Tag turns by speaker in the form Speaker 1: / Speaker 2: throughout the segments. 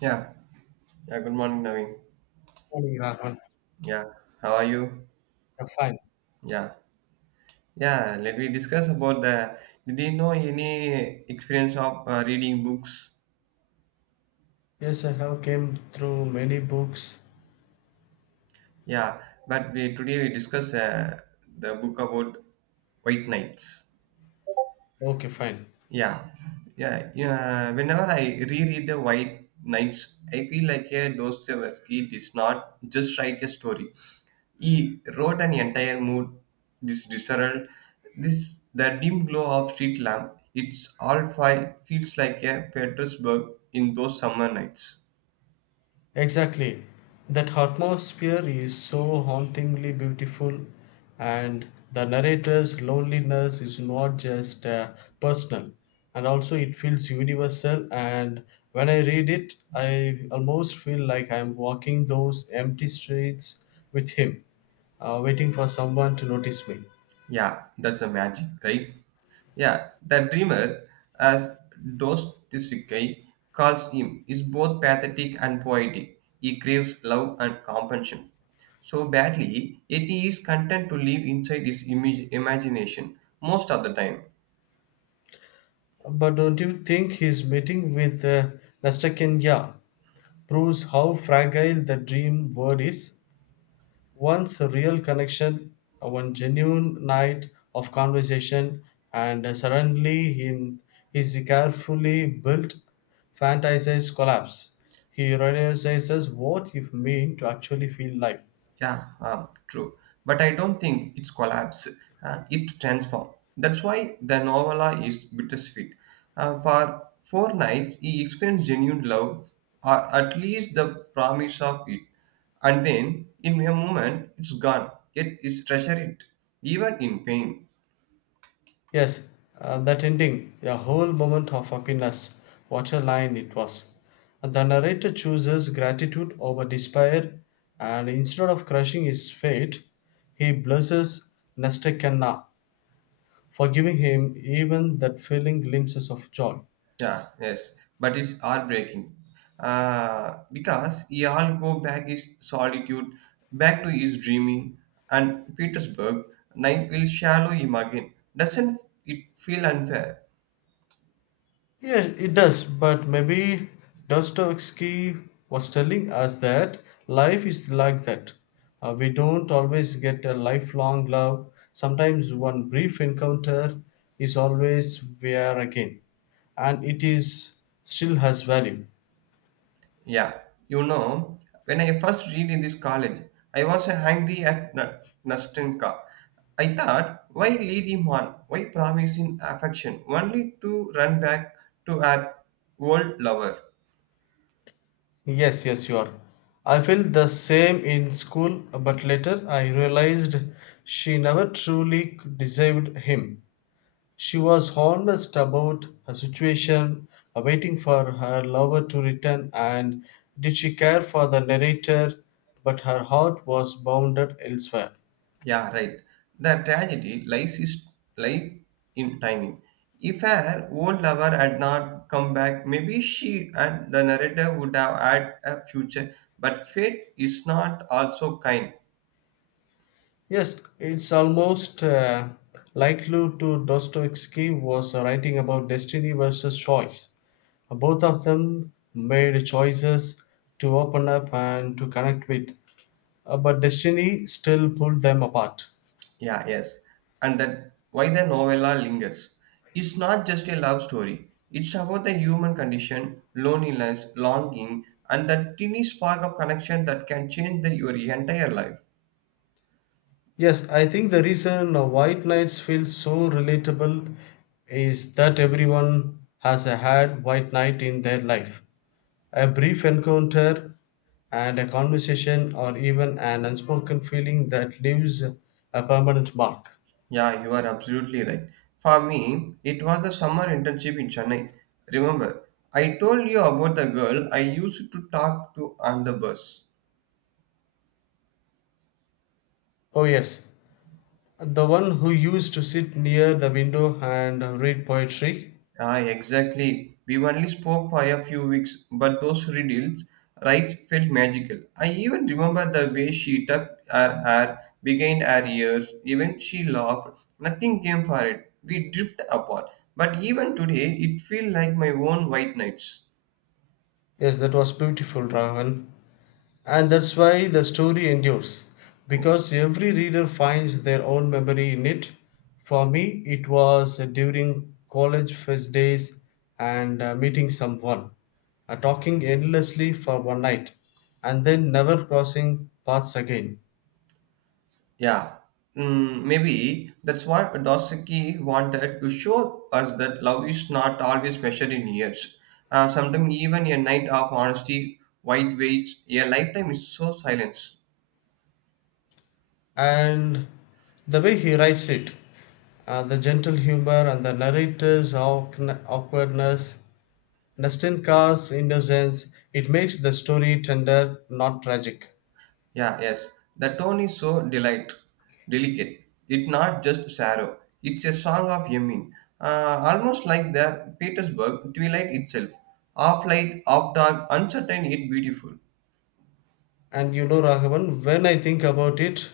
Speaker 1: Yeah, yeah, good morning, Naveen.
Speaker 2: Morning, Rahman.
Speaker 1: Yeah, how are you?
Speaker 2: I'm fine.
Speaker 1: Yeah, yeah, let me discuss about the. Did you know any experience of reading books?
Speaker 2: Yes, I have came through many books.
Speaker 1: Yeah, but we today we discuss the book about White Knights.
Speaker 2: Okay, fine.
Speaker 1: Yeah, yeah, yeah. Whenever I reread the White Knights, I feel like a Dostoevsky did not just write a story. He wrote an entire mood, this disarray, this the dim glow of street lamp. It's all five feels like a Petersburg in those summer nights.
Speaker 2: Exactly. That atmosphere is so hauntingly beautiful, and the narrator's loneliness is not just personal, and also it feels universal. And when I read it, I almost feel like I'm walking those empty streets with him, waiting for someone to notice me.
Speaker 1: Yeah, that's the magic, right? Yeah, the dreamer, as Dostoevsky calls him, is both pathetic and poetic. He craves love and compassion so badly, yet he is content to live inside his image, imagination most of the time.
Speaker 2: But don't you think his meeting with Nastakenya proves how fragile the dream world is? Once a real connection, one genuine night of conversation, and suddenly in his carefully built fantasized collapse, he realizes what it means to actually feel life.
Speaker 1: Yeah, true. But I don't think it's collapse. It transforms. That's why the novella is bittersweet. For four nights, he experienced genuine love, or at least the promise of it. And then, in a moment, it's gone. Yet, he treasures it, even in pain.
Speaker 2: Yes, that ending, a whole moment of happiness. What a line it was. The narrator chooses gratitude over despair, and instead of crushing his fate, he blesses Nastakanna, for giving him even that fleeting glimpses of joy.
Speaker 1: Yeah, yes, but it's heartbreaking because he all go back his solitude, back to his dreaming, and Petersburg night will shallow him again. Doesn't it feel unfair?
Speaker 2: Yeah, it does, but maybe Dostoevsky was telling us that life is like that. We don't always get a lifelong love. Sometimes one brief encounter is always where again, and it is still has value.
Speaker 1: Yeah, you know, when I first read in this college, I was angry at Nastenka. I thought, why lead him on? Why promise him affection only to run back to our old lover?
Speaker 2: Yes, yes, you are. I felt the same in school, but later I realized she never truly deserved him. She was honest about her situation, waiting for her lover to return, and did she care for the narrator, but her heart was bounded elsewhere.
Speaker 1: Yeah, right. The tragedy lies is lie in timing. If her old lover had not come back, maybe she and the narrator would have had a future. But fate is not also kind.
Speaker 2: Yes, it's almost likely to Dostoevsky was writing about destiny versus choice. Both of them made choices to open up and to connect with, but destiny still pulled them apart.
Speaker 1: Yeah, yes. And that why the novella lingers. It's not just a love story. It's about the human condition, loneliness, longing, and that teeny spark of connection that can change the, your entire life.
Speaker 2: Yes, I think the reason White Nights feel so relatable is that everyone has a had White Night in their life. A brief encounter and a conversation or even an unspoken feeling that leaves a permanent mark.
Speaker 1: Yeah, you are absolutely right. For me, it was the summer internship in Chennai. Remember, I told you about the girl I used to talk to on the bus.
Speaker 2: Oh yes, the one who used to sit near the window and read poetry.
Speaker 1: Ah, exactly. We only spoke for a few weeks, but those riddles right, felt magical. I even remember the way she tucked her hair behind her ears. Even she laughed. Nothing came for it. We drift apart. But even today, it feels like my own white nights.
Speaker 2: Yes, that was beautiful, Ravan. And that's why the story endures, because every reader finds their own memory in it. For me, it was during college first days and meeting someone, talking endlessly for one night, and then never crossing paths again.
Speaker 1: Yeah, mm, maybe that's what Dostoevsky wanted to show us that love is not always measured in years. Sometimes even a night of honesty, white weights, a lifetime is so silence.
Speaker 2: And the way he writes it, the gentle humor and the narrator's awkwardness, Nastenka's innocence, it makes the story tender, not tragic.
Speaker 1: Yeah, yes, the tone is so delicate. It's not just sorrow. It's a song of yearning, almost like the Petersburg twilight itself. Half light, half dark, uncertain yet beautiful.
Speaker 2: And you know, Raghavan, when I think about it,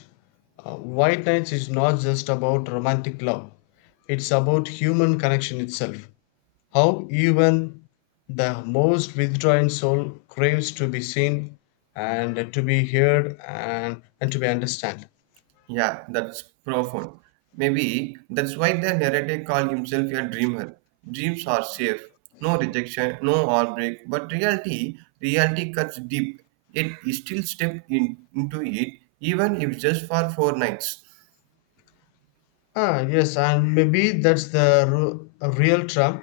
Speaker 2: White Nights is not just about romantic love, it's about human connection itself. How even the most withdrawn soul craves to be seen and to be heard, and to be understood.
Speaker 1: Yeah, that's profound. Maybe that's why the narrator called himself a dreamer. Dreams are safe, no rejection, no heartbreak. But reality cuts deep. Yet he still stepped in, into it, even if just for four nights.
Speaker 2: Ah, yes, and maybe that's the a real trap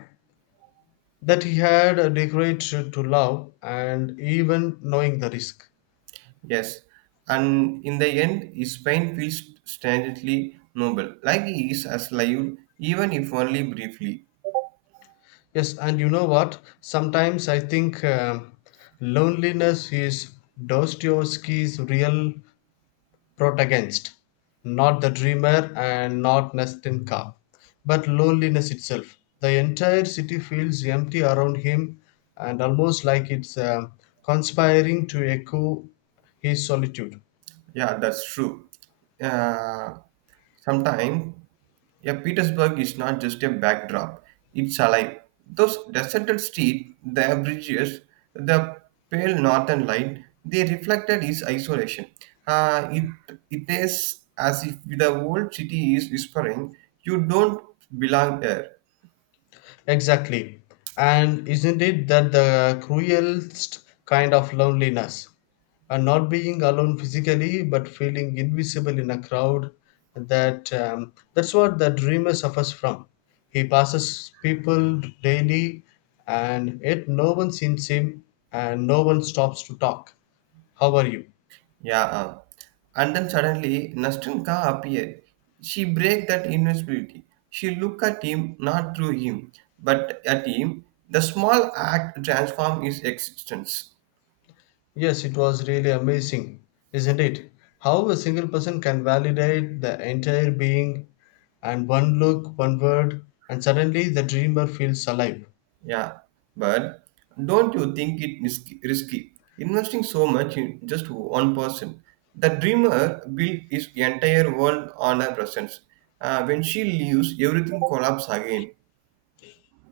Speaker 2: that he had a decorate to love and even knowing the risk.
Speaker 1: Yes, and in the end, his pain feels strangely noble, like he is alive, even if only briefly.
Speaker 2: Yes, and you know what? Sometimes I think loneliness is Dostoevsky's real protagonist, not the dreamer and not Nestenka, but loneliness itself. The entire city feels empty around him and almost like it's conspiring to echo his solitude.
Speaker 1: Yeah, that's true. Uh, sometime, yeah, Petersburg is not just a backdrop; it's alive. Those deserted streets, the bridges, the pale northern light, they reflected its isolation. Uh, it it is as if the old city is whispering, "You don't belong here."
Speaker 2: Exactly. And isn't it that the cruelest kind of loneliness? And not being alone physically, but feeling invisible in a crowd. That's what the dreamer suffers from. He passes people daily, and yet no one sees him, and no one stops to talk. How are you?
Speaker 1: Yeah. And then suddenly Nastenka appeared. She break that invisibility. She look at him, not through him, but at him. The small act transform his existence.
Speaker 2: Yes, it was really amazing, isn't it? How a single person can validate the entire being, and one look, one word, and suddenly the dreamer feels alive.
Speaker 1: Yeah. But don't you think it is risky? Investing so much in just one person. The dreamer built his entire world on her presence. When she leaves, everything collapses again.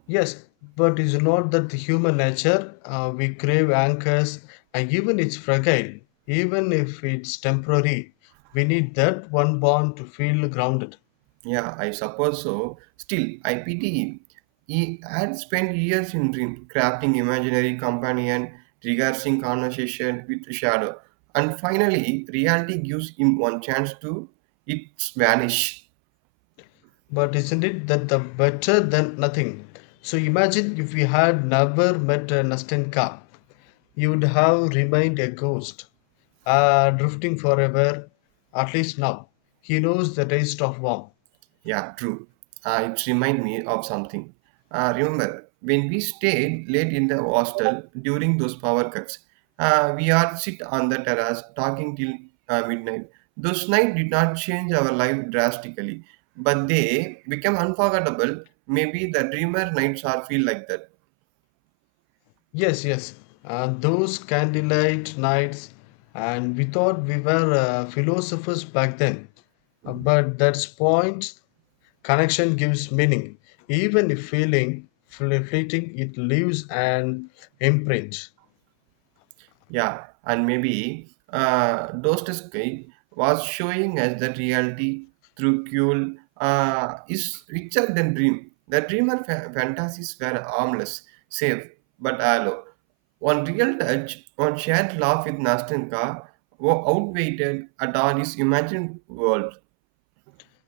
Speaker 2: Yes, but is not that the human nature? We crave anchors, and even it's fragile, even if it's temporary. We need that one bond to feel grounded.
Speaker 1: Yeah, I suppose so. Still, I pity him. He had spent years in dream, crafting imaginary companion, rehearsing conversation with shadow, and finally, reality gives him one chance to its vanish.
Speaker 2: But isn't it that the better than nothing? So imagine if we had never met a Nastenka. You'd have remained a ghost, drifting forever. At least now, he knows the taste of warmth.
Speaker 1: Yeah, true. It reminds me of something. When we stayed late in the hostel during those power cuts, we all sit on the terrace talking till midnight. Those nights did not change our life drastically, but they become unforgettable. Maybe the dreamer nights are feel like that.
Speaker 2: Yes, yes. Those candlelight nights, and we thought we were philosophers back then. But that's point. Connection gives meaning. Even if feeling fleeting, it leaves an imprint.
Speaker 1: Yeah, and maybe Dostoevsky was showing us that reality through Kuhl is richer than dream. The dreamer fantasies were harmless, safe, but hollow. One real touch, one shared laugh with Nastenka, outweighed at all his imagined world.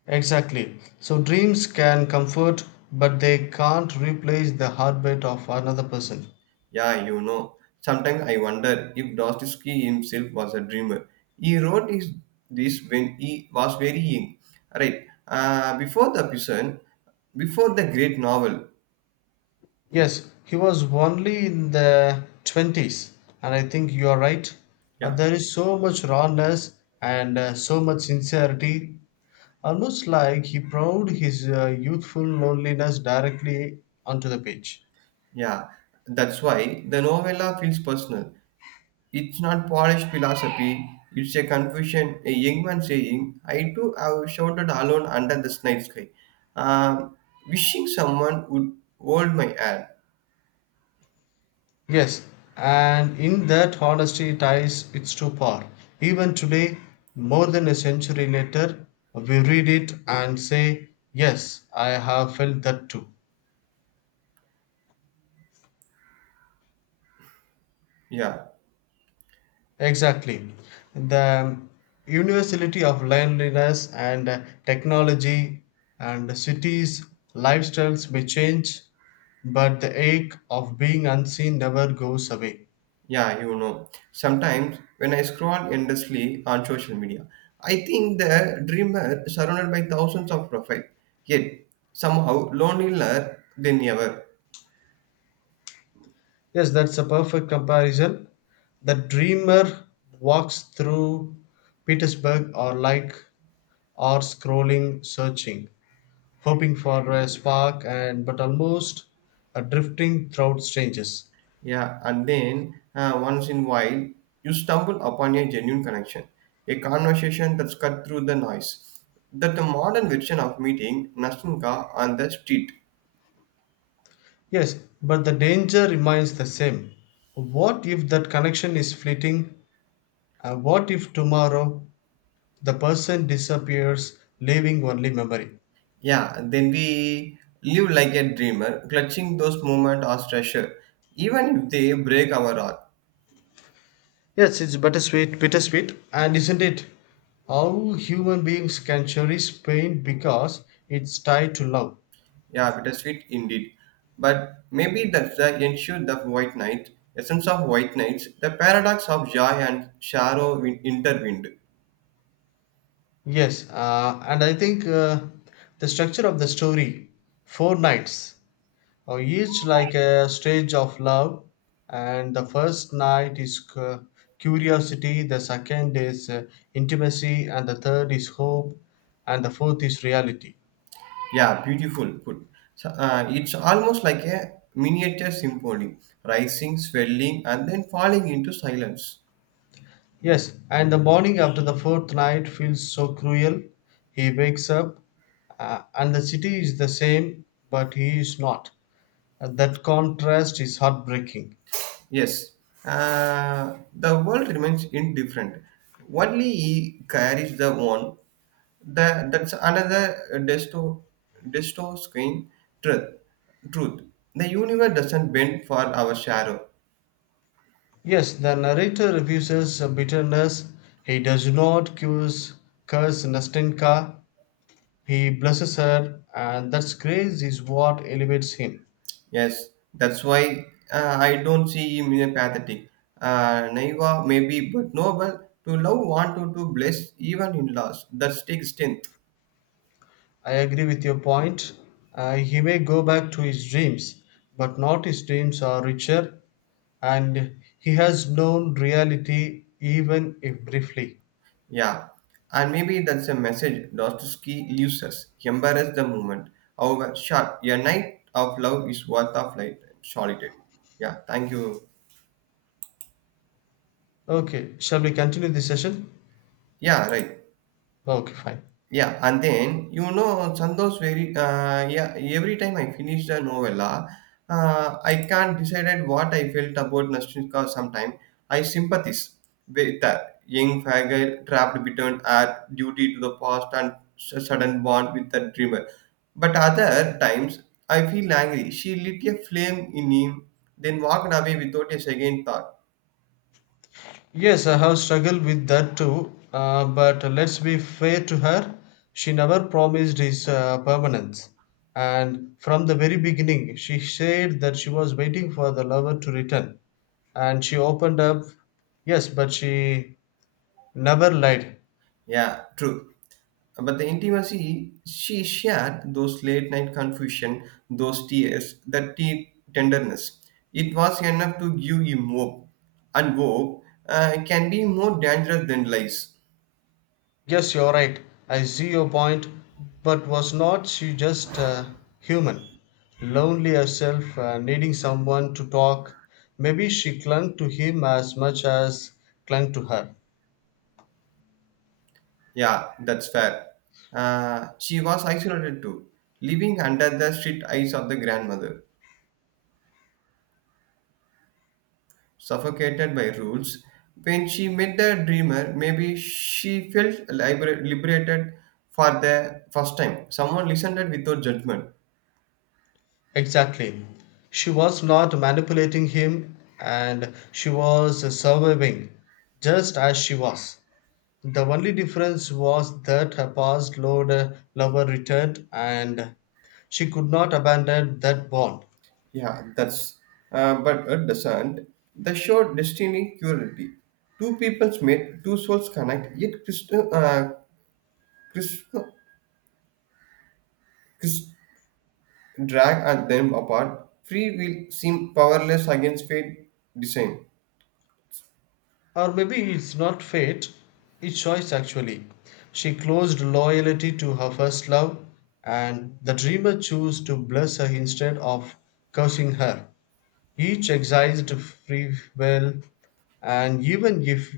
Speaker 2: Exactly. So dreams can comfort, but they can't replace the heartbeat of another person.
Speaker 1: Yeah, you know, sometimes I wonder if Dostoevsky himself was a dreamer. He wrote this when he was very young, right? Before the prison, before the great novel.
Speaker 2: Yes, he was only in the 20s, and I think you are right. Uh,
Speaker 1: Yeah,
Speaker 2: there is so much rawness and so much sincerity, almost like he poured his youthful loneliness directly onto the page.
Speaker 1: yeah. That's why the novella feels personal. It's not polished philosophy. It's a confusion. A young man saying, "I too have shouted alone under the night sky, um, wishing someone would hold my hand."
Speaker 2: Yes, and in that honesty ties its to power. Even today, more than a century later, we read it and say, yes, I have felt that too.
Speaker 1: Yeah.
Speaker 2: Exactly. The universality of loneliness and technology and cities, lifestyles may change, but the ache of being unseen never goes away.
Speaker 1: Yeah, you know, sometimes when I scroll endlessly on social media, I think the dreamer is surrounded by thousands of profiles, yet somehow lonelier than ever.
Speaker 2: Yes, that's a perfect comparison. The dreamer walks through Petersburg or like or scrolling, searching, hoping for a spark and but almost a drifting throughout strangers.
Speaker 1: Yeah, and then once in a while, you stumble upon a genuine connection, a conversation that's cut through the noise. That the modern version of meeting Nasunka on the street.
Speaker 2: Yes, but the danger remains the same. What if that connection is fleeting? And what if tomorrow the person disappears, leaving only memory?
Speaker 1: Yeah, then we live like a dreamer, clutching those moments as treasure, even if they break our heart.
Speaker 2: Yes, it's bittersweet, bittersweet, and isn't it? How human beings can cherish pain because it's tied to love.
Speaker 1: Yeah, bittersweet indeed. But maybe that's the issue the white night, essence of white nights, the paradox of joy and sorrow intertwined.
Speaker 2: Yes, and I think the structure of the story, four nights, each like a stage of love, and the first night is curiosity, the second is intimacy, and the third is hope, and the fourth is reality.
Speaker 1: Yeah, beautiful put. So, it's almost like a miniature symphony, rising, swelling, and then falling into silence.
Speaker 2: Yes, and the morning after the fourth night feels so cruel. He wakes up, and the city is the same, but he is not, and that contrast is heartbreaking.
Speaker 1: Yes, the world remains indifferent. Only he carries the one That that's another disto disto screen truth. Truth. The universe doesn't bend for our shadow.
Speaker 2: Yes, the narrator refuses bitterness. He does not curse Nastenka. He blesses her, and that grace is what elevates him.
Speaker 1: Yes, that's why I don't see him in a pathetic. Naive maybe, but noble to love, want to bless even in loss. That's take strength.
Speaker 2: I agree with your point. He may go back to his dreams, but not his dreams are richer, and he has known reality even if briefly.
Speaker 1: Yeah, and maybe that's a message Dostoevsky leaves us. Embrace the moment. However, short, a night of love is worth of light. Solitude. Yeah, thank you.
Speaker 2: Okay, shall we continue this session?
Speaker 1: Yeah, right.
Speaker 2: Okay, fine.
Speaker 1: Yeah, and then you know Chandos very yeah every time I finished a novella, I can't decide what I felt about Nastrinka. Sometimes I sympathize with the young faggot trapped between her duty to the past and sudden bond with the dreamer. But other times I feel angry. She lit a flame in him, then walked away without a second thought.
Speaker 2: Yes, I have struggled with that too. But let's be fair to her. She never promised his permanence. And from the very beginning, she said that she was waiting for the lover to return. And she opened up. Yes, but she never lied.
Speaker 1: Yeah, true. But the intimacy she shared, those late night confusion, those tears, that deep tenderness, it was enough to give him hope. And hope can be more dangerous than lies.
Speaker 2: Yes, you're right. I see your point. But was not she just human? Lonely herself, needing someone to talk. Maybe she clung to him as much as clung to her.
Speaker 1: Yeah, that's fair. She was isolated too, living under the strict eyes of the grandmother, suffocated by rules. When she met the dreamer, maybe she felt liberated for the first time. Someone listened without judgment.
Speaker 2: Exactly. She was not manipulating him and she was surviving just as she was. The only difference was that her past load lover returned and she could not abandon that bond.
Speaker 1: Yeah, that's. But at the sand, the show Destiny Cruelty. Two peoples meet, two souls connect, yet Krishna, Krishna drag and them apart. Free will seem powerless against fate design.
Speaker 2: Or maybe it's not fate, it's choice actually. She closed loyalty to her first love, and the dreamer chose to bless her instead of cursing her. Each exercised free will, and even if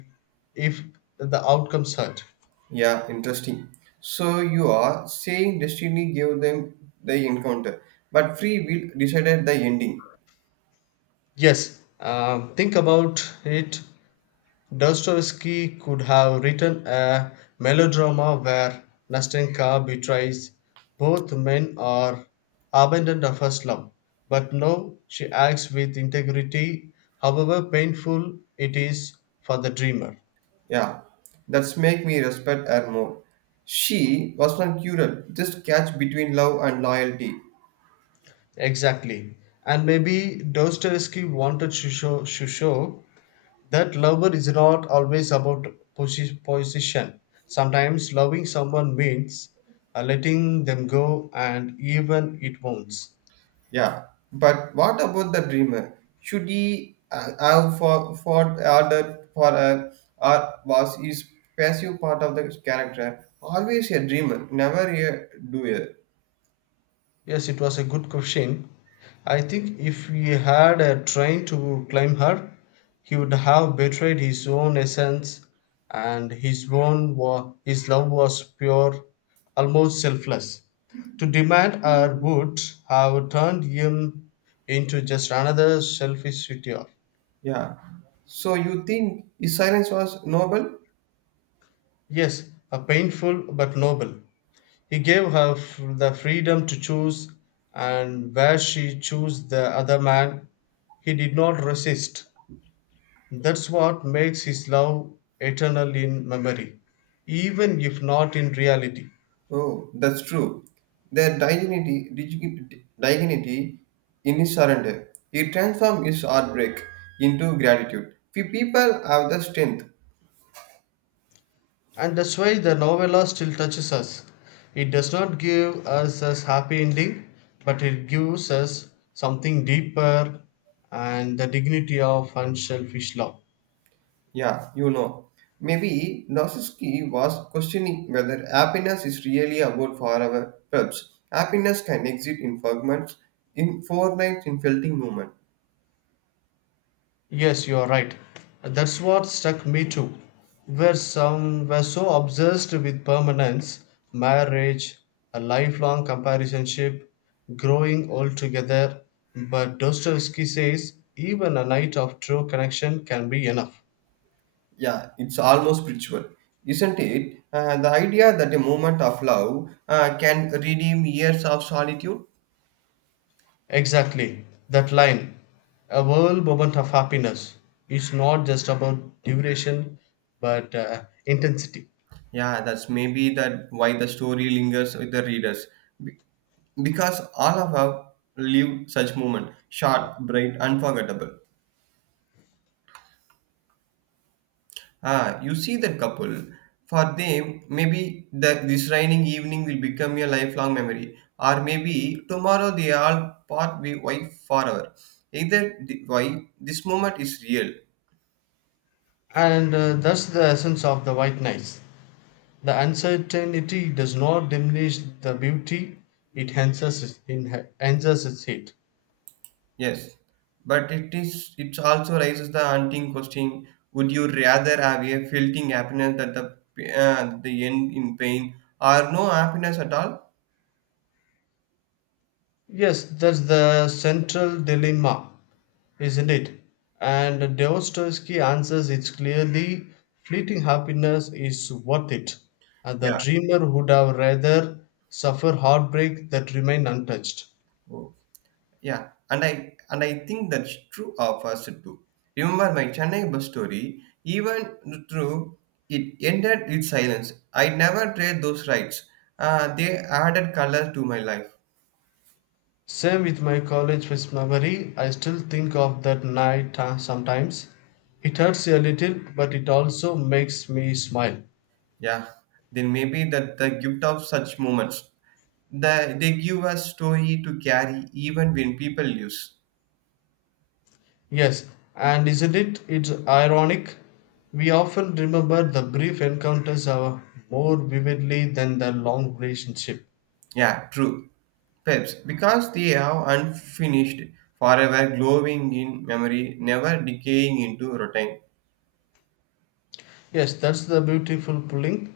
Speaker 2: if the outcomes hurt.
Speaker 1: Yeah, interesting. So you are saying destiny gave them the encounter, but free will decided the ending.
Speaker 2: Yes, think about it. Dostoevsky could have written a melodrama where Nastenka betrays both men or abandoned of her slum, but no, she acts with integrity, however painful it is for the dreamer.
Speaker 1: Yeah, that's make me respect her more. She was not cruel, just catch between love and loyalty.
Speaker 2: Exactly. And maybe Dostoevsky wanted to show that lover is not always about position. Sometimes loving someone means letting them go and even it wounds.
Speaker 1: Yeah, but what about the dreamer? Should he have for ordered for her, or was his passive part of the character always a dreamer, never a doer?
Speaker 2: Yes, it was a good question. I think if he had a train to claim her, he would have betrayed his own essence and his own his love was pure, almost selfless. To demand her would have turned him into just another selfish suitor.
Speaker 1: Yeah. So you think his silence was noble?
Speaker 2: Yes, a painful but noble. He gave her the freedom to choose, and where she chose the other man, he did not resist. That's what makes his love eternal in memory, even if not in reality.
Speaker 1: Oh, that's true. Their dignity in his surrender. He transformed his heartbreak into gratitude. Few people have the strength
Speaker 2: And that's why the novella still touches us. It does not give us a happy ending, but it gives us something deeper and the dignity of unselfish love.
Speaker 1: Yeah, you know. Maybe Dostoevsky was questioning whether happiness is really about forever. Perhaps happiness can exist in fragments, in fortnights, in felting moment.
Speaker 2: Yes, you are right. That's what struck me too. Where some were so obsessed with permanence, marriage, a lifelong companionship, growing old together, but Dostoevsky says even a night of true connection can be enough.
Speaker 1: Yeah, it's almost spiritual, isn't it? The idea that a moment of love can redeem years of solitude.
Speaker 2: Exactly, that line, a world moment of happiness, is not just about duration but intensity.
Speaker 1: Yeah, that's maybe that why the story lingers with the readers, Be- because all of us lived such moment, short, bright, unforgettable. Ah, you see that couple. For them, maybe the, this raining evening will become a lifelong memory, or maybe tomorrow they all part be wife forever. Either the, why this moment is real,
Speaker 2: And that's the essence of the White Knights. The uncertainty does not diminish the beauty, it enhances it. Enhances it.
Speaker 1: yes, but it is it also raises the haunting question: Would you rather have a fleeting happiness that the end in pain, or no happiness at all?
Speaker 2: Yes, that's the central dilemma, isn't it? And Dostoevsky answers it clearly. Fleeting happiness is worth it, and the
Speaker 1: Yeah.
Speaker 2: dreamer would have rather suffer heartbreak that remain untouched.
Speaker 1: Oh. Yeah, and I think that's true of us too. Remember my Chennai bus story? Even though it ended with silence, I never trade those rights. They added color to my life.
Speaker 2: Same with my college fest memory. I still think of that night sometimes. It hurts a little, but it also makes me smile.
Speaker 1: Yeah, then maybe that the gift of such moments. The, they give us story to carry even when people use.
Speaker 2: Yes, and isn't it? It's ironic. We often remember the brief encounters are more vividly than the long relationship.
Speaker 1: Yeah, true. Perhaps because they are unfinished, forever glowing in memory, never decaying into routine.
Speaker 2: Yes, that's the beautiful pulling.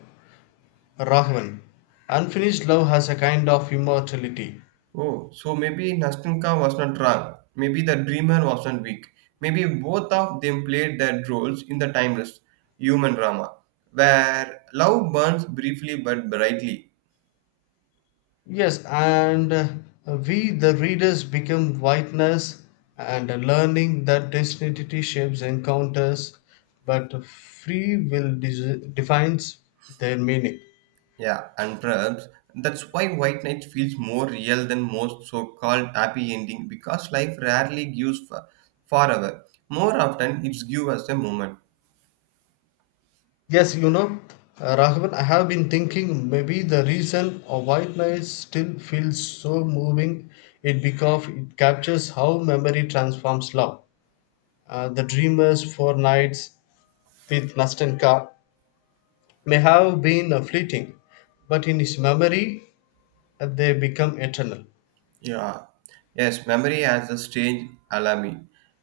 Speaker 2: Rahman. Unfinished love has a kind of immortality.
Speaker 1: Oh, so maybe Nastenka was not wrong. Maybe the dreamer wasn't weak. Maybe both of them played their roles in the timeless human drama, where love burns briefly but brightly.
Speaker 2: Yes, and we, the readers, become witness and learning that destiny shapes encounters, but free will defines their meaning.
Speaker 1: Yeah, and perhaps that's why White Knight feels more real than most so-called happy ending because life rarely gives forever. More often, it's give us a moment.
Speaker 2: Yes, you know, Raghavan, I have been thinking maybe the reason a white noise still feels so moving it because it captures how memory transforms love. The dreamers for nights with Nastenka may have been fleeting, but in his memory they become eternal.
Speaker 1: Yeah. Yes, memory has a strange alamy.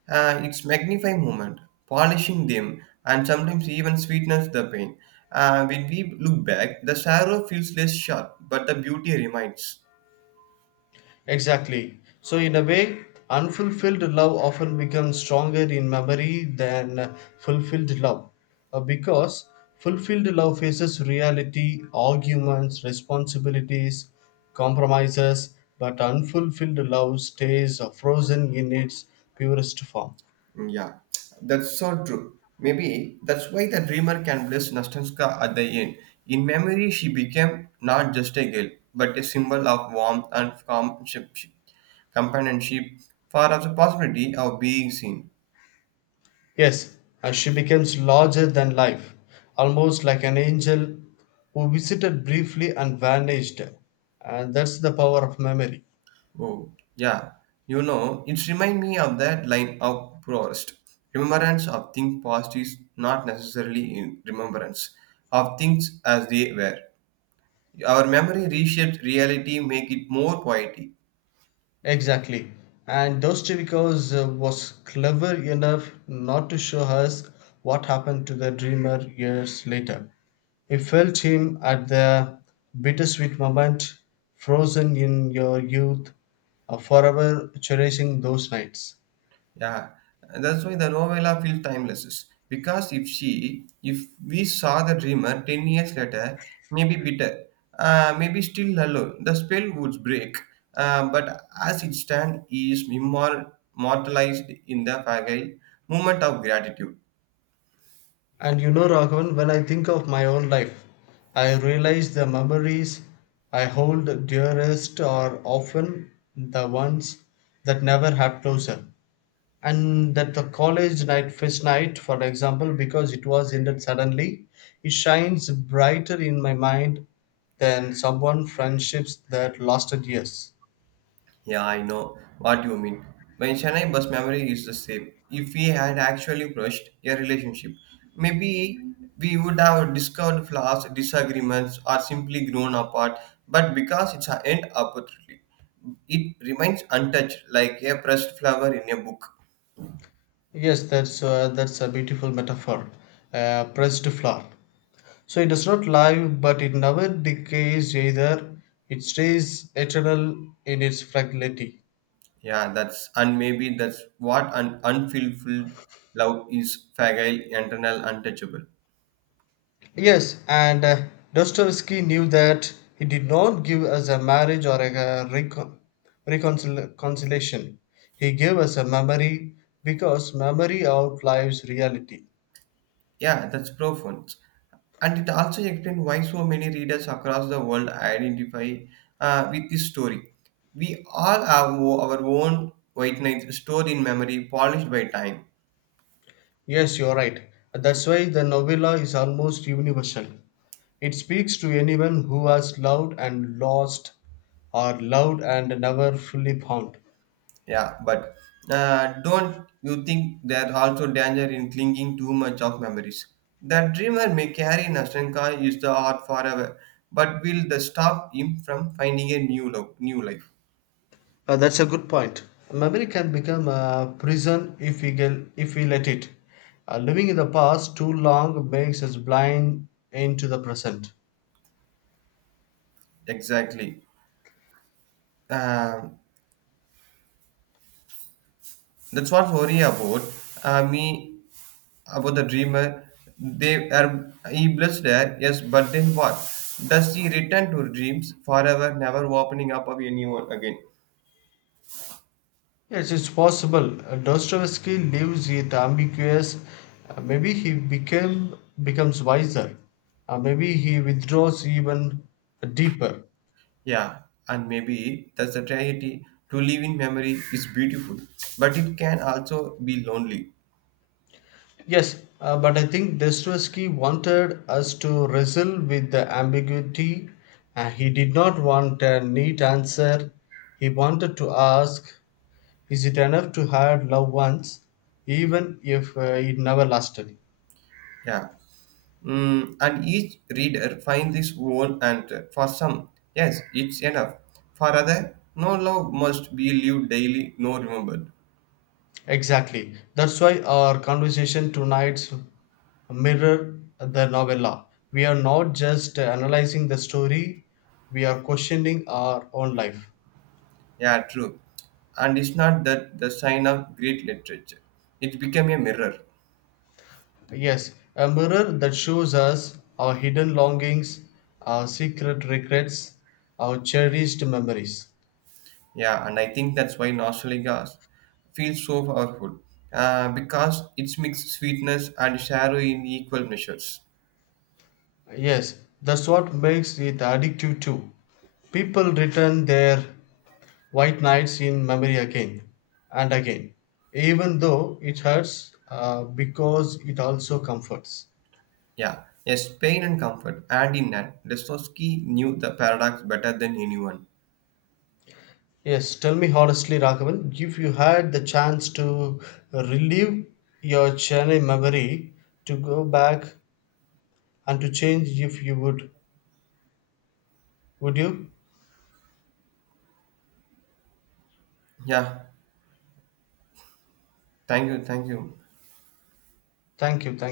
Speaker 1: It's magnifying moment, polishing them, and sometimes even sweetens the pain. When we look back, the sorrow feels less sharp, but the beauty remains.
Speaker 2: Exactly. So, in a way, unfulfilled love often becomes stronger in memory than fulfilled love. Because fulfilled love faces reality, arguments, responsibilities, compromises, but unfulfilled love stays frozen in its purest form.
Speaker 1: Mm, yeah, that's so true. Maybe that's why the dreamer can bless Nastenska at the end. In memory, she became not just a girl, but a symbol of warmth and companionship for the possibility of being seen.
Speaker 2: Yes, and she becomes larger than life, almost like an angel who visited briefly and vanished. And that's the power of memory.
Speaker 1: Oh, yeah. You know, it reminds me of that line of Proust. Remembrance of things past is not necessarily in remembrance of things as they were. Our memory reshapes reality, make it more poetic.
Speaker 2: Exactly. And Dostoevsky was clever enough not to show us what happened to the dreamer years later. He felt him at the bittersweet moment, frozen in your youth, forever cherishing those nights.
Speaker 1: Yeah, and that's why the novella feels timeless. Because if she, if we saw the dreamer 10 years later, maybe bitter, maybe still alone, the spell would break. But as it stands, he is immortalized in the fragile moment of gratitude.
Speaker 2: And you know, Raghavan, when I think of my own life, I realize the memories I hold dearest are often the ones that never have closure. And that the college night, first night, for example, because it was ended suddenly, it shines brighter in my mind than someone friendships that lasted years.
Speaker 1: Yeah, I know what you mean. My Chennai bus memory is the same. If we had actually brushed a relationship, maybe we would have discovered flaws, disagreements, or simply grown apart. But because it's an end opportunity, it remains untouched like a pressed flower in a book.
Speaker 2: Yes, that's a beautiful metaphor. Pressed flower. So it does not live, but it never decays either. It stays eternal in its fragility.
Speaker 1: Yeah, that's and maybe that's what an unfulfilled love is fragile, internal, untouchable.
Speaker 2: Yes, and Dostoevsky knew that he did not give us a marriage or a, reconciliation. He gave us a memory because memory outlives reality.
Speaker 1: Yeah, that's profound. And it also explains why so many readers across the world identify with this story. We all have our own white knight stored in memory, polished by time.
Speaker 2: Yes, you're right. That's why the novella is almost universal. It speaks to anyone who has loved and lost, or loved and never fully found.
Speaker 1: Yeah, but don't you think there's also danger in clinging too much of memories? The dreamer may carry Nastanka is the art forever, but will the stop him from finding a new love, new life?
Speaker 2: That's a good point. Memory can become a prison if we let it. Living in the past too long makes us blind into the present.
Speaker 1: Exactly. Um That's what worry about me about the dreamer. They are he blessed there, yes, but then what? Does he return to dreams forever, never opening up of anyone again?
Speaker 2: Yes, it's possible. Dostoevsky lives with ambiguous. Maybe he became becomes wiser. Maybe he withdraws even deeper.
Speaker 1: Yeah, and maybe that's the tragedy. To live in memory is beautiful, but it can also be lonely.
Speaker 2: Yes, but I think Dostoevsky wanted us to wrestle with the ambiguity. He did not want a neat answer. He wanted to ask, is it enough to have loved once, even if it never lasted?
Speaker 1: Yeah. Mm, and each reader finds his own answer. For some, yes, it's enough. For other, no love must be lived daily, no remembered.
Speaker 2: Exactly. That's why our conversation tonight's mirror the novella. We are not just analyzing the story, we are questioning our own life.
Speaker 1: Yeah, true. And it's not that the sign of great literature. It became a mirror.
Speaker 2: Yes, a mirror that shows us our hidden longings, our secret regrets, our cherished memories.
Speaker 1: Yeah, and I think that's why Nostalgias feels so powerful. Because it's mixed sweetness and sorrow in equal measures.
Speaker 2: Yes, that's what makes it addictive too. People return their white nights in memory again and again, even though it hurts because it also comforts.
Speaker 1: Yeah. Yes, pain and comfort. And in that, Dostoevsky knew the paradox better than anyone.
Speaker 2: Yes, tell me honestly, Raghavan, if you had the chance to relive your Chennai memory, to go back and to change if you would. Would you?
Speaker 1: Yeah. Thank you. Thank you.
Speaker 2: Thank you. Thank